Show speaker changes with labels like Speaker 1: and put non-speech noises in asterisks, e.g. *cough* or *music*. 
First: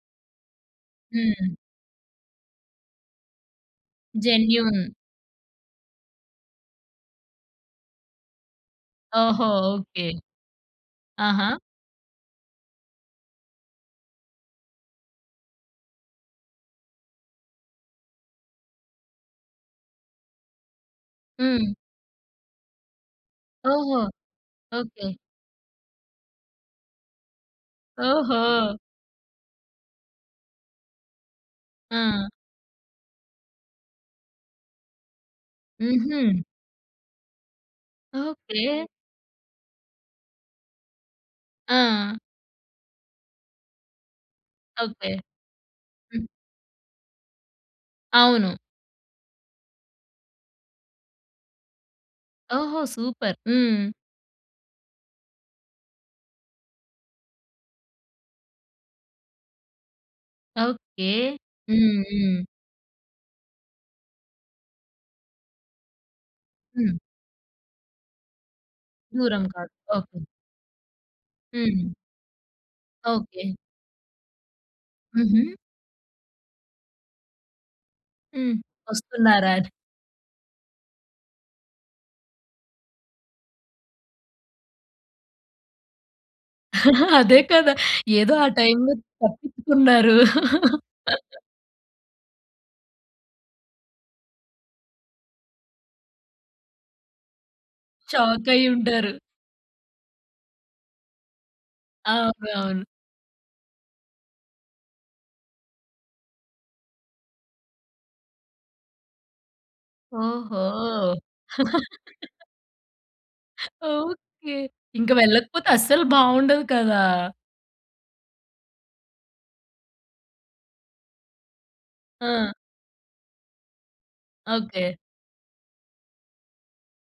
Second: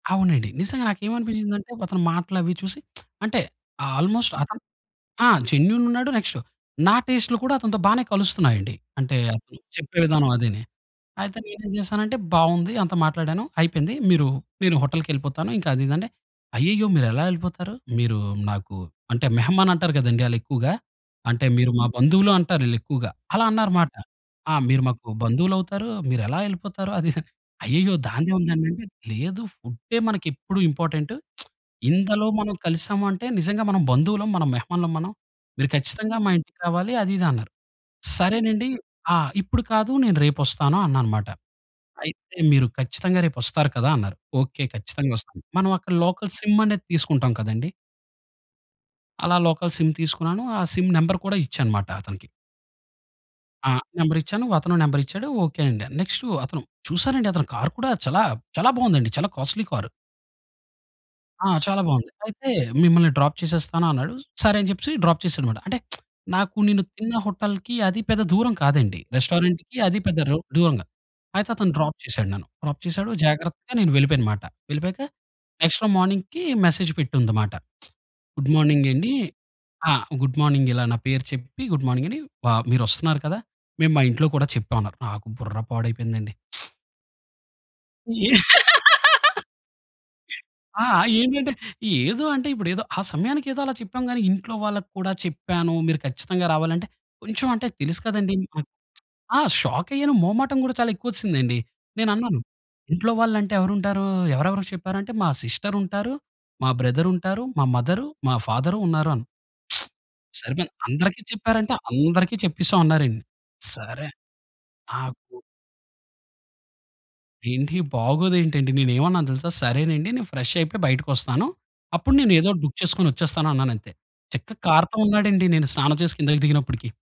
Speaker 1: అవునండి. నిజంగా
Speaker 2: హ్మ్.
Speaker 1: నాకేమనిపించిందంటే? అతని మాటలు అవి చూసి *smacks lips* అంటే ఆల్‌మొస్ట్ అతను
Speaker 2: జెన్యూన్.
Speaker 1: ఆ! జెన్యూన్ ఉన్నాడు, నెక్స్ట్ నా టేస్ట్లు కూడా అతనితో బానే కలుస్తున్నాయండి. అంటే
Speaker 2: ఓహో!
Speaker 1: అతను చెప్పే
Speaker 2: ఓకే.
Speaker 1: విధానం అదీనీ. అయితే
Speaker 2: ఆహా!
Speaker 1: నేనేం జేశానంటే బావుంది. అంత మాట్లాడాను అయిపోయింది. మీరు నేను హోటల్‌కెళ్ళిపోతాను ఇంకా అదిదంటే అయ్యయ్యో! మీరు ఎలా యెళ్ళిపోతారు. మీరు నాకు అంటే మెహమాన్ అంటారు గదండీ ఆళ్ళు ఎక్కువగా. అంటే
Speaker 2: హ్మ్.
Speaker 1: మీరు మా బంధువులు అంటారు ఈళ్ళెక్కువగా. అలా అన్నారు అన్నమాట.
Speaker 2: ఓహో!
Speaker 1: "ఆ! మీరు మాకు
Speaker 2: ఓకే.
Speaker 1: బంధువులు అవుతారు మీరెలా వెళ్ళిపోతారు అది. అయ్యయ్యో! దానిదేముందండి
Speaker 2: ఓహో!
Speaker 1: అంటే లేదు ఫుడ్డే మనకు ఎప్పుడు ఇంపార్టెంట్ *smacks lips* ఇందులో
Speaker 2: ఆ!
Speaker 1: మనం కలిసాము అంటే నిజంగా మనం బంధువులం మనం మెహమానులం మనం. మీరు ఖచ్చితంగా మా
Speaker 2: హుహు.
Speaker 1: ఇంటికి రావాలి అది ఇది అన్నారు." సరేనండి
Speaker 2: ఓకే.
Speaker 1: ఆ! ఇప్పుడు కాదు. నేను రేపొస్తాను అన్నాను మాట.
Speaker 2: ఆ!
Speaker 1: అయితే మీరు ఖచ్చితంగా రేపు ఒస్తారు కదా! అన్నారు. ఓకే.
Speaker 2: ఓకే.
Speaker 1: ఖచ్చితంగా ఒస్తాను. మనం అక్కడ
Speaker 2: హ్మ్.
Speaker 1: లోకల్ సిమ్ అనేది తీసుకుంటాం కదండీ!
Speaker 2: అవును.
Speaker 1: అలా లోకల్ సిమ్ తీసుకున్నాను. ఆ సిమ్ నంబర్ కూడా ఇచ్చా అన్నమాట అతనికి.
Speaker 2: ఓహో! సూపర్.
Speaker 1: ఆ!
Speaker 2: హ్మ్.
Speaker 1: నంబర్ ఇచ్చాను. అతను నంబర్ ఇచ్చాడు. ఓకే అండి. నెక్స్ట్ అతను చూసారండి అతను కార్ కూడా చాలా చాలా బావుందండి. చాలా కాస్ట్‌లీ కారు.
Speaker 2: ఓకే.
Speaker 1: ఆ! చాలా
Speaker 2: హ్మ్.
Speaker 1: బావుంది.
Speaker 2: హ్మ్.
Speaker 1: అయితే మిమ్మల్ని డ్రాప్ చేసేస్తాను అన్నాడు. సరే అని చెప్పేసి డ్రాప్ చేసాడు మాట. అంటే *smacks lips* నాకు నేను
Speaker 2: హ్మ్.
Speaker 1: తిన్న హోటల్‌కి అది పెద్ద దూరం కాదండి.
Speaker 2: దూరం కాదు.
Speaker 1: రెస్టారెంట్‌కి అది పెద్ద
Speaker 2: ఓకే.
Speaker 1: రొ దూరం కాదు. అయితే అతను
Speaker 2: హ్మ్.
Speaker 1: డ్రాప్ చేసాడు నన్ను. డ్రాప్ చేసాడు
Speaker 2: ఓకే.
Speaker 1: జాగ్రత్తగా నేను వెళ్ళిపోయను మాట. వెళ్ళిపోయాక
Speaker 2: హుహు.
Speaker 1: నెక్స్ట్ రోజు మార్నింగ్‌కి మెసేజ్ పెట్టుంది అన్నమాట. *smacks lips* గుడ్
Speaker 2: హ్మ్.
Speaker 1: మార్నింగ్ అండి
Speaker 2: వస్తున్నారా అని.
Speaker 1: ఆ! గుడ్ మార్నింగ్ ఇలా నా పేరు చెప్పి గుడ్ మార్నింగ్ అని వ మీరు ఒస్తున్నారు కదా! మేము మా ఇంట్లో కూడా చెప్పాం అన్నారు. నాకు బుర్ర పాడైపోయిందండి. *smacks lips*
Speaker 2: అదే కదా! ఏదో ఆ టైమ్‌లొ
Speaker 1: *laughs*
Speaker 2: తప్పించుకున్నారు.
Speaker 1: ఆ!
Speaker 2: *chuckles*
Speaker 1: ఏంటంటే ఏదో అంటే ఇప్పుడు ఏదో ఆ సమయానికి ఏదో అలా చెప్పాం గానీ ఇంట్లో వాళ్ళకి కూడా చెప్పాను, మీరు ఖచ్చితంగా రావాలంటే కొంచెం అంటే తెలుసు కదండీ.
Speaker 2: షాకయ్యి ఉంటారు.
Speaker 1: ఆ! షాక్ అయ్యాను. మొహమాటం గూడా చాలా ఎక్కువ ఒస్సింది అండి. నేను
Speaker 2: అవును.
Speaker 1: అన్నాను
Speaker 2: అవును.
Speaker 1: ఇంట్లో వాళ్ళు అంటే ఎవరుంటారు ఎవరెవరికి చెప్పారు? అంటే మా సిస్టర్ ఉంటారు. మా బ్రదర్ ఉంటారు. మా మదర్ మా ఫాదర్ ఉన్నారు అని *smacks lips*
Speaker 2: ఓహో!
Speaker 1: సరిపోయింది. అందరికి చెప్పారంటే అందరికీ
Speaker 2: *laughs*
Speaker 1: చెప్పేసాం అన్నారండి. సరే.
Speaker 2: ఓకే. ఇంకా
Speaker 1: నాకు
Speaker 2: వెళ్ళకపోతే అస్సలు బావుండదు కదా!
Speaker 1: ఏంటి బాగోదు ఏంటండి. నేను ఏన్నావను తెలుసా? సరేనండి నేను ఫ్రెష్ అయిపోయి బయటికొస్తాను. అప్పుడు నేను ఏదో
Speaker 2: ఆ!
Speaker 1: ఒకటి బుక్ చేసుకొని ఒచ్చేస్తాను అన్నానంతే చక్కగా
Speaker 2: ఓకే.
Speaker 1: కార్‌తో ఉన్నాడండి నేను స్నానం చేసి కిందకి దిగినప్పటికి.